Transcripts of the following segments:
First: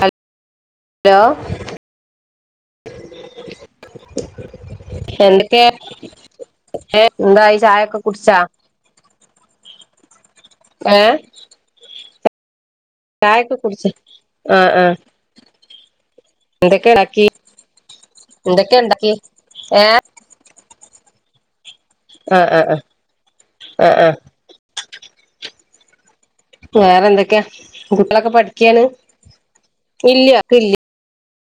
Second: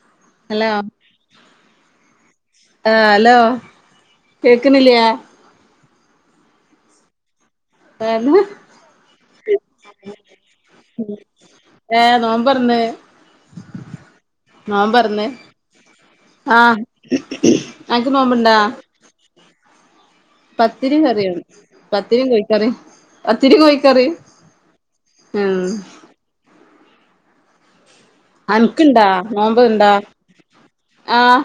Hello ആഏ hello കേക്കുന്നില്ലയാ ഏ എന്തായി ചായയൊക്കെ കുടിച്ചാ ഉ [unintelligible] ഏ നോമ്പൊർന്ന് ചായക്ക കുടിച്ച ആഹ ആഹ നോമ്പൊർന്ന് ആഹ് എന്തൊക്കെ ഉണ്ടാക്കി അൻക്ക് നോമ്പ്ണ്ടാ എന്തൊക്കെ ഉണ്ടാക്കി ഏ പത്തിരി കറിയാണ് പത്തിരിയും ആ ആ കോഴിക്കറി പത്തിരി ആ കോഴിക്കറി ആ ആഹ വേറെ എന്തൊക്കെയാ കുട്ടികളൊക്കെ പഠിക്കാണ് അൻക്ക്ണ്ടാ നോമ്പ്ണ്ടാ ഇല്ലക്ഇല്ല ആഹ്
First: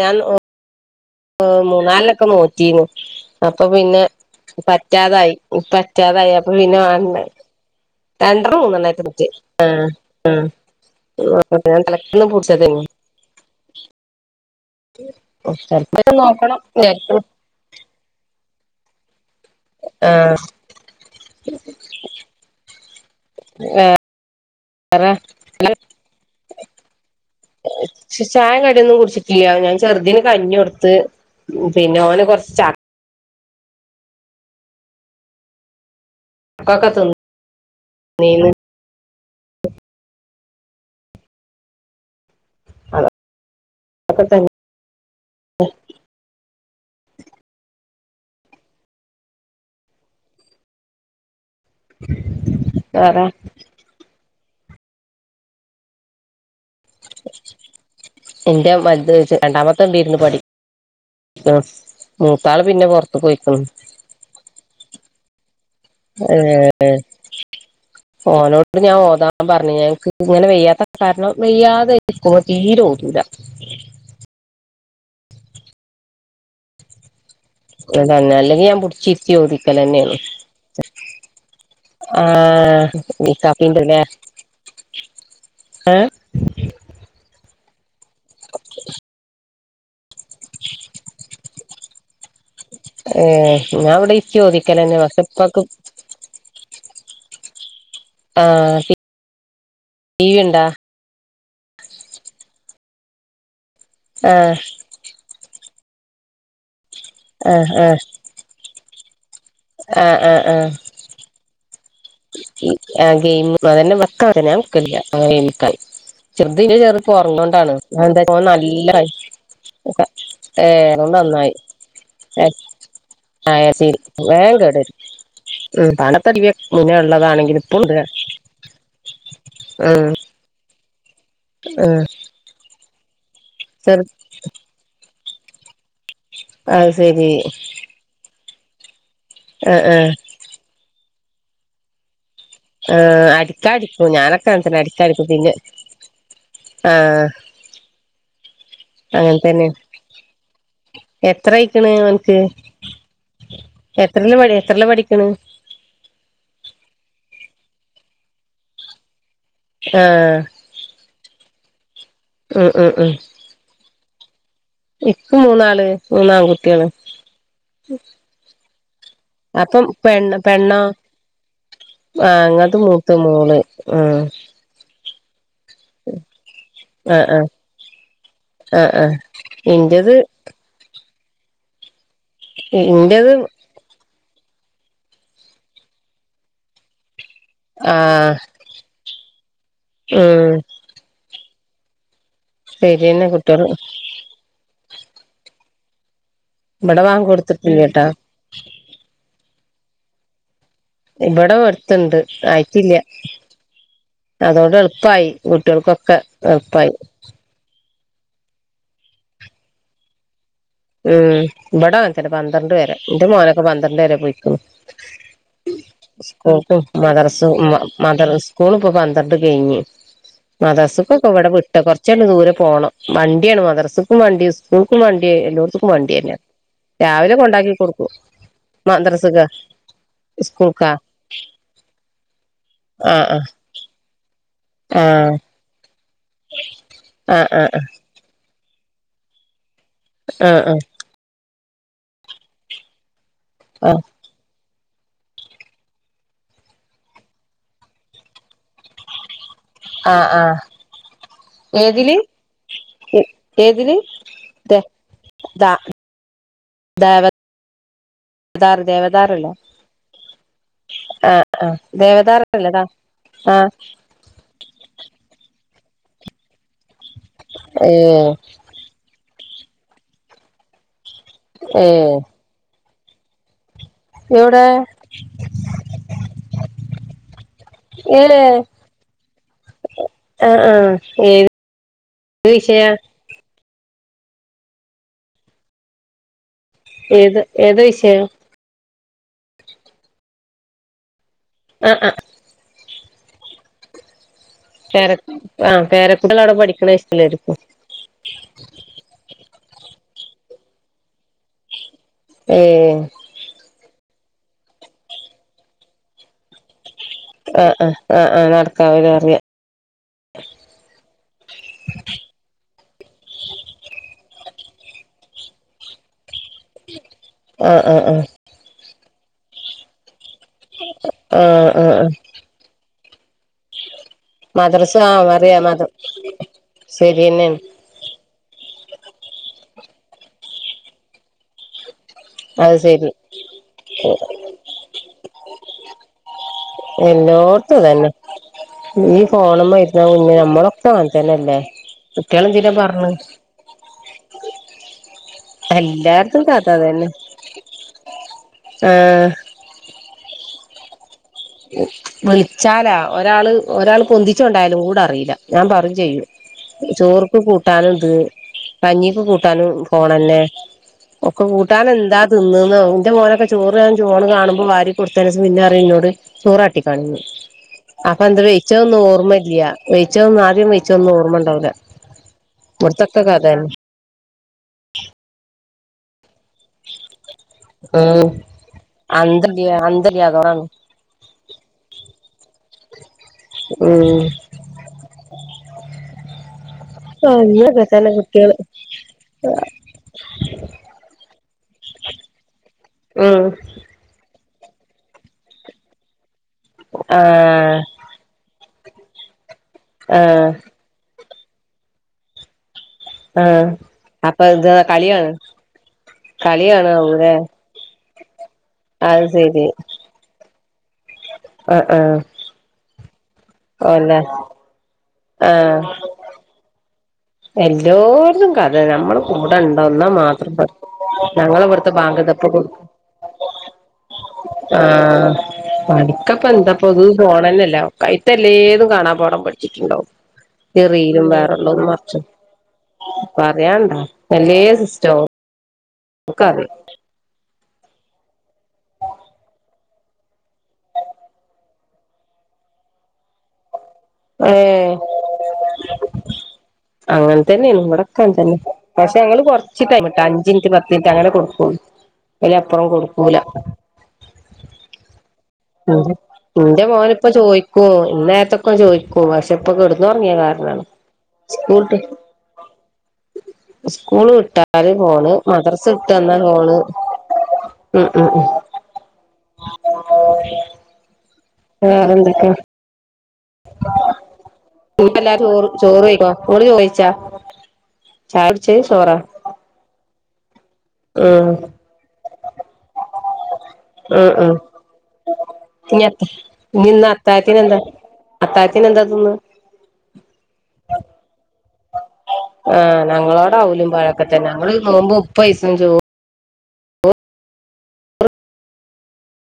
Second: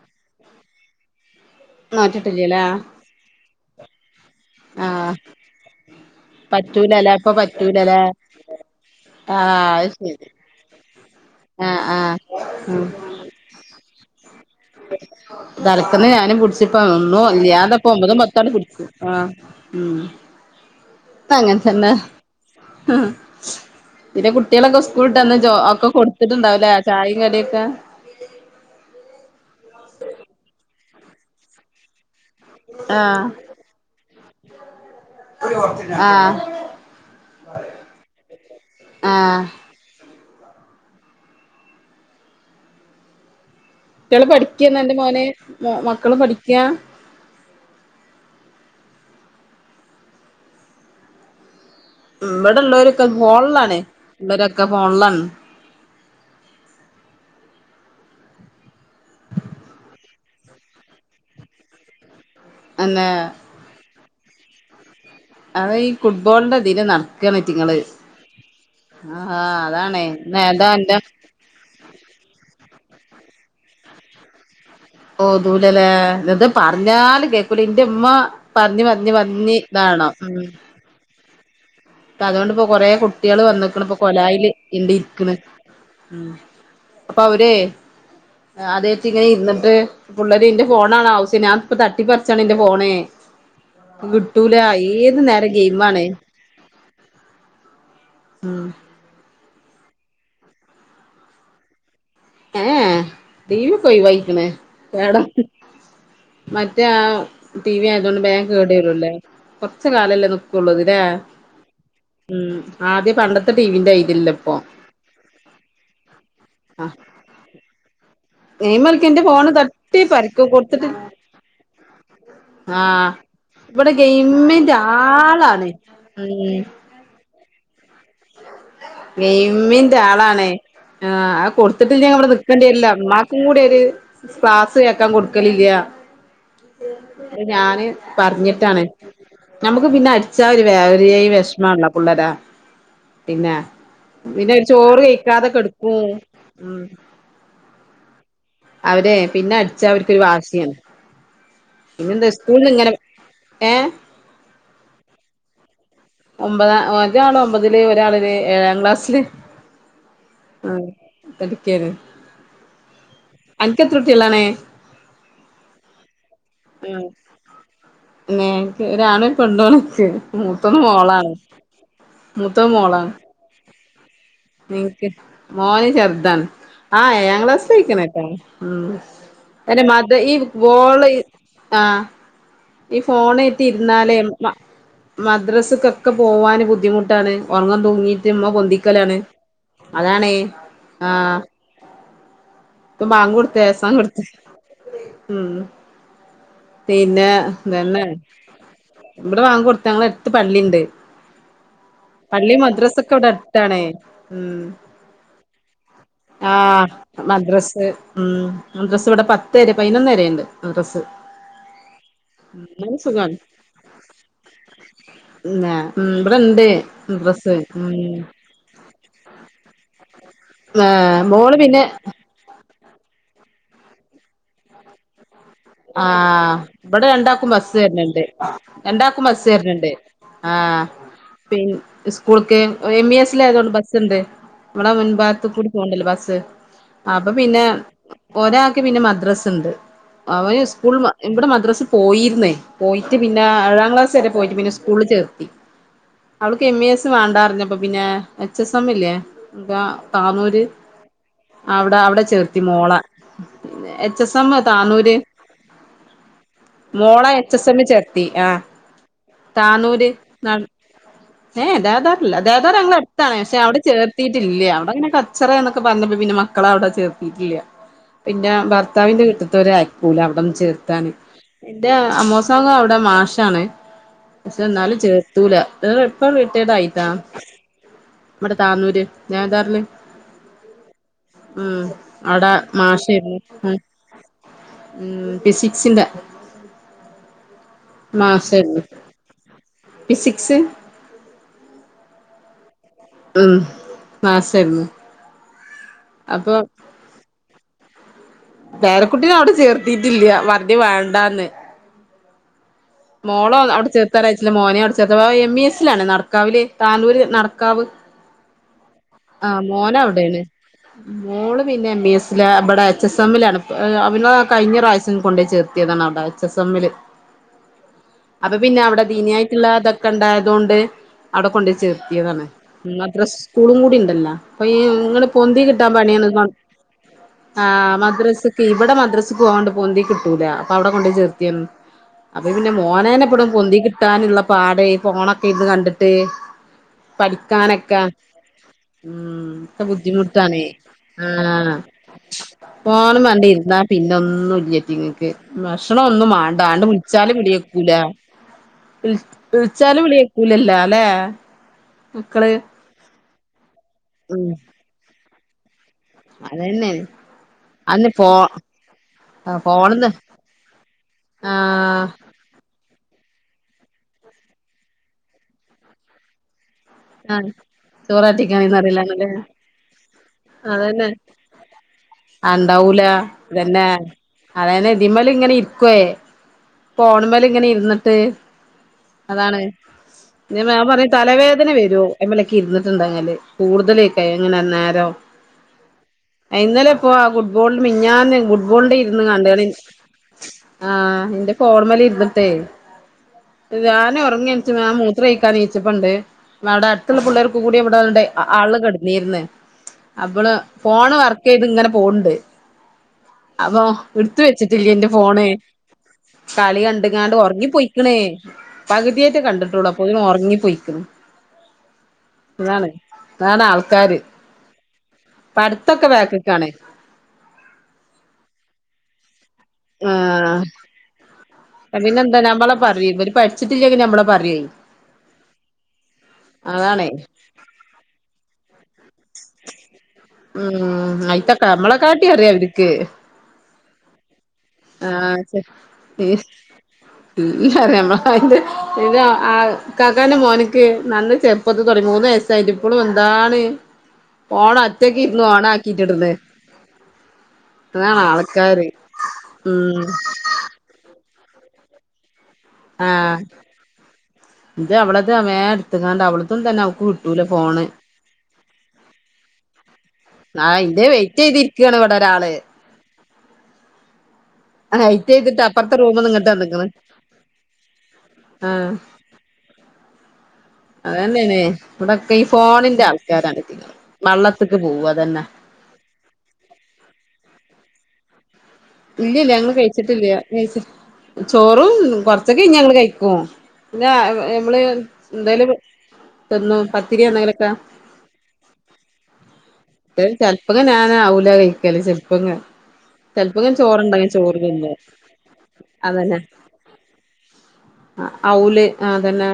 ൻ ഓ മൂന്നാലിലൊക്കെ നോറ്റിട്ടില്ലലേ നോറ്റീഅപ്പൊ പിന്നെ ആഹ് പറ്റാതായി പറ്റാതായി അപ്പൊ പിന്നെ പറ്റൂലലേ വ ഇപ്പൊ പറ്റൂലലേ രണ്ട മൂന്നെററ നോറ്റ് ആ ആഹ് അത് ശരി ആ ആ ഞാൻ ആഹ് ആഹ് തിലക്കന്നന്ന് പൊടിച്ച തങ്ങ തലക്കന്ന് ഞാനും നോക്കണം പിടിച്ചപ്പ ഒന്നും ഇല്ലാതെപ്പ ഒമ്പതും പത്തോണ്ട് പിടിച്ചു ആ ആഹ അങ്ങനത്തന്നെ പിന്നെ കുട്ടികളൊക്കെ വേറെ സ്കൂളിട്ട്ന്ന് ഒക്കെ കൊടുത്തിട്ടുണ്ടാവല ചായയും കറിയൊക്കെ. ചയ കടിയൊന്നും കുടിച്ചിട്ടില്ല. ഞാൻ ചെറുതീന് കഞ്ഞി കൊടുത്ത് പിന്നെ അവനെ കൊറ ആഹ [unintelligible] ആ [unintelligible] ഒക്കെ കുട്ടിള് തന്നെ പഠിക്കൃന്ന എന്റെ മോനെ മക്കളും പഠിക്കൃ ഇവിടെള്ളവരൊക്കെ വേറെ ഫോണലാണ് ഉള്ളരൊക്കെ ഫോണലാണ്. എന്റെ വലു ത് രണ്ടാമത്തെ ഉണ്ട് ഇരുന്നു പഠിക്ക്ണ് മൂത്താള് പിന്നെ അന്നെ പുറത്ത്ക് പോയിക്ക്ണ്. അത ഈ ഫുട്ബോളിന്റെ ദല നടക്കാണ്റ്റിങ്ങള് ഫോണോട് ഞാൻ ഓതാൻ പറഞ്ഞുഞക്ക് ഇങ്ങനെ നേതാ വെയ്യാത്ത എന്റെ കാരണം വെയ്യാതെ എക്ക തീരോതല ഓ ദൂലല്ലേ നിത് പറഞ്ഞാല് കേ അല എന്റെമ്മ അതന്നെ അല്ലെങ്കിൽ ഞാൻ പറഞ്ഞ പറന്ന പിടിച്ചിരുത്തി വന്നിതാണോ ഓതിക്കലന്നെയാണ് ഉ അപ്പ ആ അതുകൊണ്ട്ിപ്പോൊ കൊറെ കുട്ടികള് വന്നക്കണ ഇപ്പ ഇക്കാക്കിണ്ട്ല്ലേ കൊലായില് ഇണ്ട് ഇരിക്കണ് ഉ അപ്പൊ അവര അതേച്ചി ഇങ്ങനെ ഇന്നിട്ട് പള്ളര് എന്റെ ഫോണാണ് ആവശ്യനപ്പ തട്ടിപ്പിച്ചാണ് എന്റെ പോണേ ഏ ഞാൻ ഇവിടെ ഇരുത്തി വിട്ടൂല ഓതിക്കലന്നെ ഏത് പക്ഷെ നേരം ഇപ്പക്ക് ഗെയിം ആണ ആഹ് ടീ ടീവിണ്ടോ [unintelligible] ഏ ടീവിയൊക്കെ ആ ഒഴിവായിക്കണ് കേടം മ റ്റെ ആ ആ ടി ആ വി ആയതോണ്ട് ബേം കേടരൂല്ലേ കൊറച്ച് കാലല്ലേ നിക്കൊള്ളൂ അതല്ലേ ഉം ആ ഗെയിം ടിവിന്റെ അതന്നെ ഇതില്ല [unintelligible] ഞാന് ഇപ്പൊ വെക്കലില്ല ആ [unintelligible] ചെറുതിന് ആ [unintelligible] ഒറ്ന്നോണ്ടാണ് അയെന്താ ഓ ഗെയിംകളിക്ക നല്ലായി എന്റെ ഫോണ് തട്ടി ഒക്കെ ഏ ഏറോണ്ട് നന്നായി ആഹ് ആയെ ശരി വേം കേടരും ആളാണ് ഉം ഉം [unintelligible] മുന്നേള്ള താണെങ്കിലും ഇപ്പോളുണ്ട് നെയ്മിന്റെ ആളണേ ആ അത് കൊടുത്തിട്ട്ല്ലെ ഉം ഇന്നാ ഇവിടെ നിക്കണ്ടിവരില്ല ഇമ്മാക്കൂടി ഒരു ചെറു ക്ലാസ് കേക്കാൻ കൊടു ക്കലില്ല അത് ശരി ഞ്ഞിട്ട് ഞാന് പറഞ്ഞിട്ടാണ് ആ നമ്മക്ക് ആ പിന്നെ അടിച്ചാല് വേ ഒര്‌ വെഷ്മാണല്ലൊ പിള്ളാരെ ആഹ് അടിക്ക അടി പിന്നെ അയ് ചോറ് കഴിക്കാതെ കെടക്കും ഉം ആ അവരെ അങ്ങനെ പിന്നെ അടിച്ച അവർക്കൊരു വാശിയാണ് എത്രായിക്ക്ണ് പിന്നെന്താ ഓൻക്ക് സ്കൂളിൽ ഇങ്ങനെ ഏഹ് എത്രേല്ല പഠി എത്രേല്ലാ പഠിക്കേണെ ഒമ്പത ഒരാള് ഒമ്പതില് ഒരാള്ല് ഏഴാം ക്ലാസ്സില് ആഹ് കടുക്ക്യേണ് ആ ആ ആ ക്കെത്ര കുട്ടിയളാണ് ഇപ്പ മൂന്നാള് മൂന്നാൺ കുട്ട്യേള് ഒരാണും പെണ്ണു ആണനിക്ക് മൂത്തത് പെണ്ണോ മോളാണ് ആഹ് മുത്ത ഇങ്ങൾത് മോളാണ് മൂത്ത മോള് ആഹ് ഇനിക്ക് മോന് ചെറുതാണ് ആഹ് ഏഴാം ക്ലാസ് പോയിക്ക്ണ് എന്താലും ഉം ആഹ് ആഹ് ഇന്റത് [unintelligible] ആ ഈ ഇന്റത് ഫോണേറ്റ് ഇരുന്നാലേ മ മദ്രസ് ക്കൊക്കെ പോവാന് ബുദ്ധിമുട്ടാണ് ഒറങ്ങം തൂങ്ങിട്ട് ആഹ് ഇമ്മ പൊന്തിക്കലാണ് അതാണേ ഉം ആഹ് ഇപ്പം ശരിയെന്നെ ബാങ്ക് കൊടുത്ത് കുട്ടികള് ഏസാങ്കോട്ത്ത് ഉം ഇവിടെ ബാങ്ക് പിന്നെ കൊടുത്തിട്ടില്ലട്ടാ ഇതന്നെ ഇവിടെ വാങ്കൊടുത്ത ഞങ്ങളെ എട്ത്ത് പള്ളിണ്ട് ഇവിടെ ഓ എടുത്ത്ണ്ട് പള്ളി ആയിട്ടില്ല മദ്രസൊക്കെ ഇവിടെ അടുത്താണേ ഉം അതോണ്ട് എളുപ്പായി കുട്ട്യള് കൊക്കെ എളുപ്പായി സ്സ് ഉം മദ്രസ്സ് ഇവിടെ പത്തരെ പതിനൊന്ന് വരേണ്ട് ഉം ഇവിടെ അങ്ങനത്തന്നെ പന്ത്രണ്ട് വരെ എന്നാലും എന്റെ സുഖാണ് മോനൊക്കെ പന്ത്രണ്ട് വരെ പോയിക്ക്ണ് ഉം ഇവിടെ ഇണ്ട് സ്കൂൾക്കും മദർസ് മദ്രസ് ഉം മ മദർ സ്കൂള്പ്പൊ പന്ത്രണ്ട് കഴിഞ്ഞ് ആഹ് മദ്രസ്സുക്കൊക്കെ ഇവിടെ മോള് വിട്ടോ പിന്നെ കൊറച്ചയിഞ്ഞ് ദൂരൊക്കു പ്പോണം വണ്ടിയാണ് മദ്രസക്കും വണ്ടി സ്കൂൾക്കും വണ്ടി എല്ലോ ആ ഇവിടെ രണ്ടാക്കും ബസ് കൊടുക്കും വര്ണണ്ട് രണ്ടാക്കും മദ്രസക്കാ ബസ് വരണണ്ട് ആ സ്കൂൾക്കാ പി സ്കൂൾക്ക് എം ആ ഇ എസ് ആയതോണ്ട് ബസ്സ്ണ്ട് ഇവിടെ ആ മുൻഭാഗത്തക്കൂടി പോവ്ണ്ടല്ലോ ബസ് അപ്പൊ ആ ആ ആ പിന്നെ ആ ഒരാ ക്ക് പിന്നെ മദ്രസ്സ്ണ്ട് അവന് സ്കൂള് മ ഇവിടെ മദ്രസ്സി പോയിര്ന്ന് പോയി ട്ട് പിന്നെ ഏഴാം ആ ക്ലാസ്സ് വരെ പോയിട്ട് പിന്നെ സ് കൂളില് ചേർത്തി അവൾക്ക് എം ഇ എസ് വേണ്ടാറിഞ്ഞപ്പ പിന്നെ എച്ച് എസ് എം ഇല്ലേ ബാ ആ ആ ആ താന്നൂര് അവിടാ ഏതില് അവിടാ ചേർത്തി മോളെ ഏതില് എച്ച് എസ് എം ദേ താന്നൂര് ദാ മോളെ ദേവദാർ എച്ച് എസ് എമ്മി ചേർത്തി ആ ദേവദാറല്ലേ താന്നൂര് നട് ആ ഏ ദാദാറ്ല്ല് ഇല്ല ദാദാർ ദേവദാറല്ലേതാ ഞങ്ങള അട്ത്താണ് പക്ഷെ ആ അവിടെ ചേർത്തിട്ടില്ല അവിടെങ്ങനെ കച്ചറെ അറ് പറഞ്ഞപ്പോ പിന്നെ മക്കള അവിടെ ചേർത്തിട്ടില്ല ഏ പിന്നെ ഭർത്താവിന്റെ വീട്ടിതൊരു പൂല അവിടന്ന് ചെർുത്താണ് ഏ എന്റെ അമ്മോശക്ക അവിടെ മാഷാണ് പക്ഷെ എവിടെ എന്നാലും ചേർത്തൂല നി എപ്പ റേറ്റേർഡ് ആയിട്ടോ ഏ ഇവിടെ താന്നൂര് ഞാൻ ആ ആ ഏത് ഉം അട വിഷയാ മാഷെർന്നു ഉ ഫിസിക്സിന്റെ ഏത് ഏത് വിഷയം മാഷെർന്നു ഫിസിക്സ് ആഹ ആ ഉം മാഷായിരുന്നു പര ആപേരക്കുട്ടികൾ അവിടെ അപ്പൊ പഠിക്കണ ഇഷ്ടലായിരിക്കും പേരക്കുട്ടിനെ അവിടെ ചേർത്തിട്ടില്ല വറതെ വേണ്ടന്ന് ഏ മോളോ അവിടെ ചേർത്താലയച്ചില്ല മോനെ അവിടെ ചേർത്ത എം ഇ എസ്സിലാണ് നടക്കാവില് താനൂര് ആ നടക്കാവ് ആ ആ ആ നടക്കാവല അറിയാം ആഹ മോന അവിടൊണ് മോള് പിന്നെ എം ഇ എസ് ൽ അവിടെ എച്ച് എസ് എമ്മിലാണ് അോ കഴിഞ്ഞ പ്രാവശ്യം കൊണ്ട ചേർത്തിയതാണ് അവിടെ എച്ച് എസ് എംില് ആ ആ ആ അപ്പൊ പിന്നെ അവിടെ ദീനിയായിട്ടുള്ള അതൊക്കെ ഉണ്ടായതൊണ്ട് ആ ആ ആ അവിടെചേർത്തിയതാണ് മദ്രസ ആ പൊന്ദി അറിയാം മത കിട്ടാൻ പണിയാൻ ശരിയന്നെയാണ് ആ മദ്രസ ഇവിടെ മദ്രസ്ക്ക് പോവാ കൊണ്ട് പോന്ദി കിട്ടൂല അപ്പൊ അവ്ടെ കൊണ്ട ചേർത്തിയന്ന് അപ്പൊ പിന്നെ അത് ശരി മോനേനെ എപ്പടും പൊന്തി കിട്ടാനുള്ള പാട ഫോൺ ഇരുന്ന് കണ്ടിട്ട് എല്ലോടത്തും പഠിക്കാനൊക്കെ തന്നെ ഉ ഈ ഫോണുമ്മ ഇക്ക ഇരുന്ന കുഞ്ഞ് ബുദ്ധിമുട്ടാാണ്േ നമ്മളൊക്കെ അങ്ങനെ തന്നെല്ലേ കുട്ടികള് എന്തിനാ പറഞ്ഞ് ആഫോൺ കണ്ടിരുന്നാൽ പിന്നെ ഒന്നും ഇല്ലറ്റി ഇങ്ങക്ക് ഭക്ഷണ ഒന്നും എല്ലായിടത്തും വാണ്ട കഥ അതന്നെ വിളിച്ചല് വിളി കേൾക്കൂല ആ വിളിച്ചാലും വിളിയക്കൂലല്ല അല്ലെ മക്കള് വിളിച്ചാലാ ഒരാള് ഒരാൾ ഉം പൊന്തിച്ചോണ്ടായാലും കൂടെ അറിയില്ല ഞാൻ പറഞ്ഞു ചെയ്യും അതന്നെ ചോർക്ക് കൂട്ടാനും അന്ന് ഇത് ഫോ കഞ്ഞിക്ക്െ കൂട്ടാനും ഫോണ്ന്ന് ഫോണെന്നെ ഒക്കെ കൂട്ടാന ആഹ് എന്താ തിന്നന്ന് എന്റെ മോനൊക്കെ ചോറ് ഞാൻ ഫോൺ കാണുമ്പോ വാരി കൊടുത്തതിന് ശേഷം പിന്നരിം ന്നോട് ചോറ് കാട്ടിക്കാണി ആഹ് അപ്പൊ എന്ത വെയിിച്ച ചോറാറ്റിക്കാനൊന്നും ഒന്നും ഓർമ്മ അറിയില്ലാന്നല്ലേ ഇല്ല വെയിിച്ച ഒന്നും ആദ്യം വെിച്ച ഒന്നും ഓർമ്മ ഉണ്ടാവില്ല ഉണ്ടാവൂല ഇവിടത്തൊക്കെ കഥന്നെ ഇതന്നെ അതനെ ഇതിമല ഇങ്ങനെ ഇരിക്കുവയേ ഫോണിന്മേൽ ഇങ്ങനെ ഇരുന്നിട്ട് ഉം അതാണ് അന്തല്ല അന്തല്ല ഞ അതോടാണ് മാ പറഞ്ഞ തലവേദന വരുമോ അയ്മ്മളൊക്കെ ഇരുന്നിട്ടുണ്ടങ്കല് കൂടുതലക്ക ഉം എങ്ങനെന്നരം ഇ ഇന്നലെ ഇപ്പൊ ആ ഫുട്ബോള അങ്ങനൊക്കെ തന്നെ മിഞ്ഞാ കുട്ടികള് ഫുട്ബോളിന്റെ ഇരുന്ന് കണ്ടുകി ആഹ് എന്റെ ഫോണ്മല ഇരുന്നിട്ടെ ഉം ഞാന ഉറങ്ങി മൂത്രോയ്ക്കാൻ എണീച്ചപ്പോ ണ്ട് അവിടെ അടുത്തുള്ള പിള്ളേർക്ക് ആഹ് കൂടി ഇവിടെ ആ കടന്നീർന്നു ആഹ് അപ്പള് ഫോണ് വർക്ക് ചെയ്ത് ഇങ്ങനെ പോണ്ട് ആഹ് അപ്പൊ എടുത്ത അപ്പൊ ഇത് വെച്ചിട്ടില്ല എന്റെ കളിയാണ് ഫോണ് കളി കളിയാണ് ല്ലേ കണ്ടങ്ങാണ്ട് ഉറങ്ങി പോയി ണേ അത് പകുതിയായിട്ടേ കണ്ടിട്ടുള്ളൂ അപ്പോത്തിനും ഉറങ്ങി പൊയ്ക്കൻ ആഹ ആഹ ഇതാണ് ആൾക്കാാര് ആഹ് പടുത്തൊക്കെ വേക്കക്കണേ എല്ലോടത്തും കഥ നമ്മള് കൂടെ ഇണ്ടോ ഒന്നാ മാത്രം ഞങ്ങളെ ഇവിടുത്തെ അ ബാങ്ക് ഇതാ പിന്നെന്താ നമ്മളെ പറയും ഇവര് പഠിച്ചിട്ടില്ലങ്കെ നമ്മളെ പറയും ആഹ മടിക്കപ്പ എന്താപ്പൊത് അതാണേ പോണന്നല്ല കായിട്ടല്ലേഏതും കാണാ ടം പഠിച്ചിട്ടുണ്ടാവും ചെറിയയിലും വേറെള്ളും എ അറിയ അവർക്ക് പറയാണ്ടോ എല്ലാം സിസ്റ്റാവും എ അിയ അന്റെ ഇ ആ കാക്കന്റെ മോനക്ക് നന്ന ചെുപ്പത്ത് തുടങ്ങി പോക എസ്യി് എപ്പോളും എന്താണ് പോഓണം ഏഹ് അറ്റക്കെ ഇരുന്നു ഓണ ആക്കിട്ടിടന്ന് അങ്ങനെ തന്നെയ ഇടൊക്ക തന്നെ പക്ഷെ ഞങ്ങള് കൊറ ഉം ചിട്ടായിിട്ട് അഞ്ചിനിറ്റ് പത്തി മിനിറ്റ് അങ്ങനെ കൊടുക്കൂ അലപ്പുറം കൊടുക്കൂല ആഹ് ഇത് അവളത് മേ എടുത്ത്ങ്ങാണ്ട് അവളതും തന്നെ നിന്റെ അവക്ക് മോൻ ഇപ്പ കിട്ടൂല ഫോണ് ചോദിക്കും ഇന്നേരത്തൊക്കെ ചോദിക്കും പക്ഷെ ഇപ്പൊ കിടന്നുറങ്ങിയ കാരണാണ് അന്റെ വെയിറ്റ് ചെയ്തിരിക്കയാണ് സ്കൂൾട്ട് ഇവിടെ ഒരാള് സ്കൂള് വിട്ടല് പോണ് വെയിറ്റ് ചെയ്തിട്ട് മദർസ് അപ്പറത്തെ ഇട്ടു റൂമ്ന്ന് വന്നാ ഇങ്ങട്ട് പോണ് വന്ന്ക്ക്ണ് ഉം ഉം ഉ അത തന്നെയണേ ഇവിടൊക്കെ ഈ ഫോണിന്റെ ആ ഇ അതന്നെ എല്ലാരും ചോറ് ചോറ് ചോിക്കോ കൂട് ചോദിച്ചാ ശായ ഇല്ലല്ല ഞങ്ങൾ കഴിച്ചിട്ടില്ല കഴിച്ച ഉം ചോറും കൊറച്ചൊക്കെ കഴഞ്ഞ് ഞങ്ങള്ൾ കഴിക്കുവോ പിന്നാ ഉം ഉം നമ്മള് എന്തായാലും ഇനി അത്ത തന്നു പത്തിരി എന്തെങ്കിലൊക്കെ അത്താത്തിന് എന്താ തിന്നാ ചെിലപ്പ ഞൻ ആല കഴിക്കല് ചെപ്പ ആഹ് ഞങ്ങളോട ഇപ്പ ഇങ്ങനെ അവലും ചോറണ്ട് പഴൊക്കെ അങ്ങനെ തന്നെ ഞങ്ങള് ചോറ്ണ്ട് നോമ്പ് മുപ്പയിസം അതന്നെ ഔല ആ തന്നെ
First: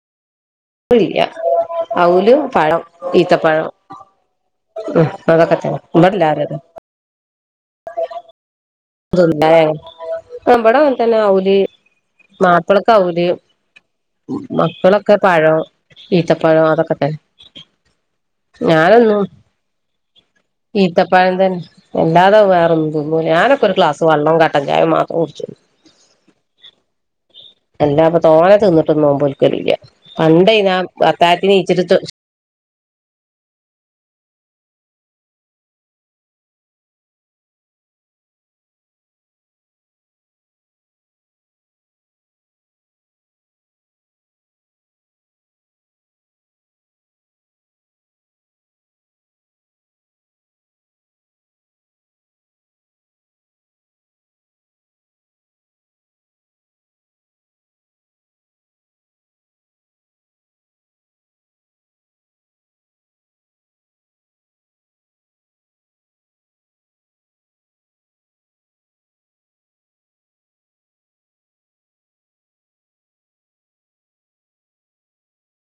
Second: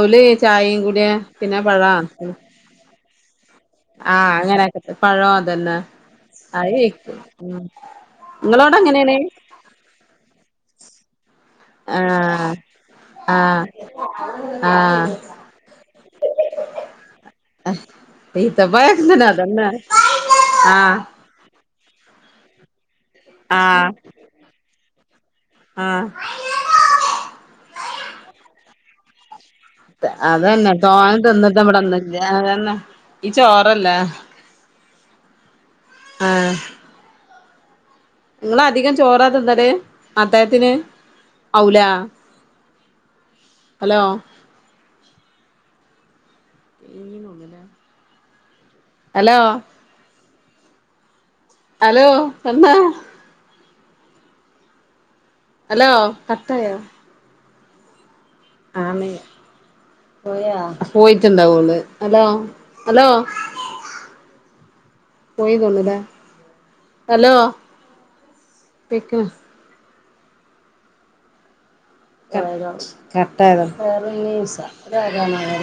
ഔല ചായയും കൂടെിയ ചോറില്ല പിന്നെ പഴം അവലും പഴം ഈത്തപ്പഴം ആഹ അങ്ങനെയക്ക ഉം പഴ അതൊക്കെ തന്നെ ഇവിടെ എല്ലാരും അതാ അതെ അേ ആ ബടവന്തനെ ഔലി ആഹ് മാപ്പിളക്കെ ൗലും ആഹ് ആഹ് മക്കളൊക്കെ പഴം ഈത്തപ്പഴം അതൊക്കെ തന്നെ ഈത്തപ്പഴൊക്കെ ഞാനന്നു തന്നെ അതന്നെ ആഹ് ഈതപ്പഴന്തന്ന എല്ലാതെ വേറെന്തതു ഞാനൊക്കെ ഒരു ഗക്ലാസ് വള്ളവും കട്ടൻ ചായ മാത്രം കുടിച്ചു ആ എല്ലാ ഇപ്പ തോലെ തിന്നിട്ട് നോവുമ്പോും അതന്നെ തോന്നി ന്നിട്ട് നീച്ചിട്ട് ഇവിടെന്ന അന്നെ ഈ ചോറല്ലേ ആ നിങ്ങള അധികം ചോറാത്തന്നല്ലേ അത്താഴത്തിന്ഔല ഹലോ നി നകന ഹലോ ഹലോ എന്താ ഹലോ കായോ ആമ പോയാ പോയിട്ടുണ്ടാവ കള് ഹലോ ഹലോ പോയിതള്ളൂല്ലേ ഹലോ പക്ക കട്ടായത വേറസ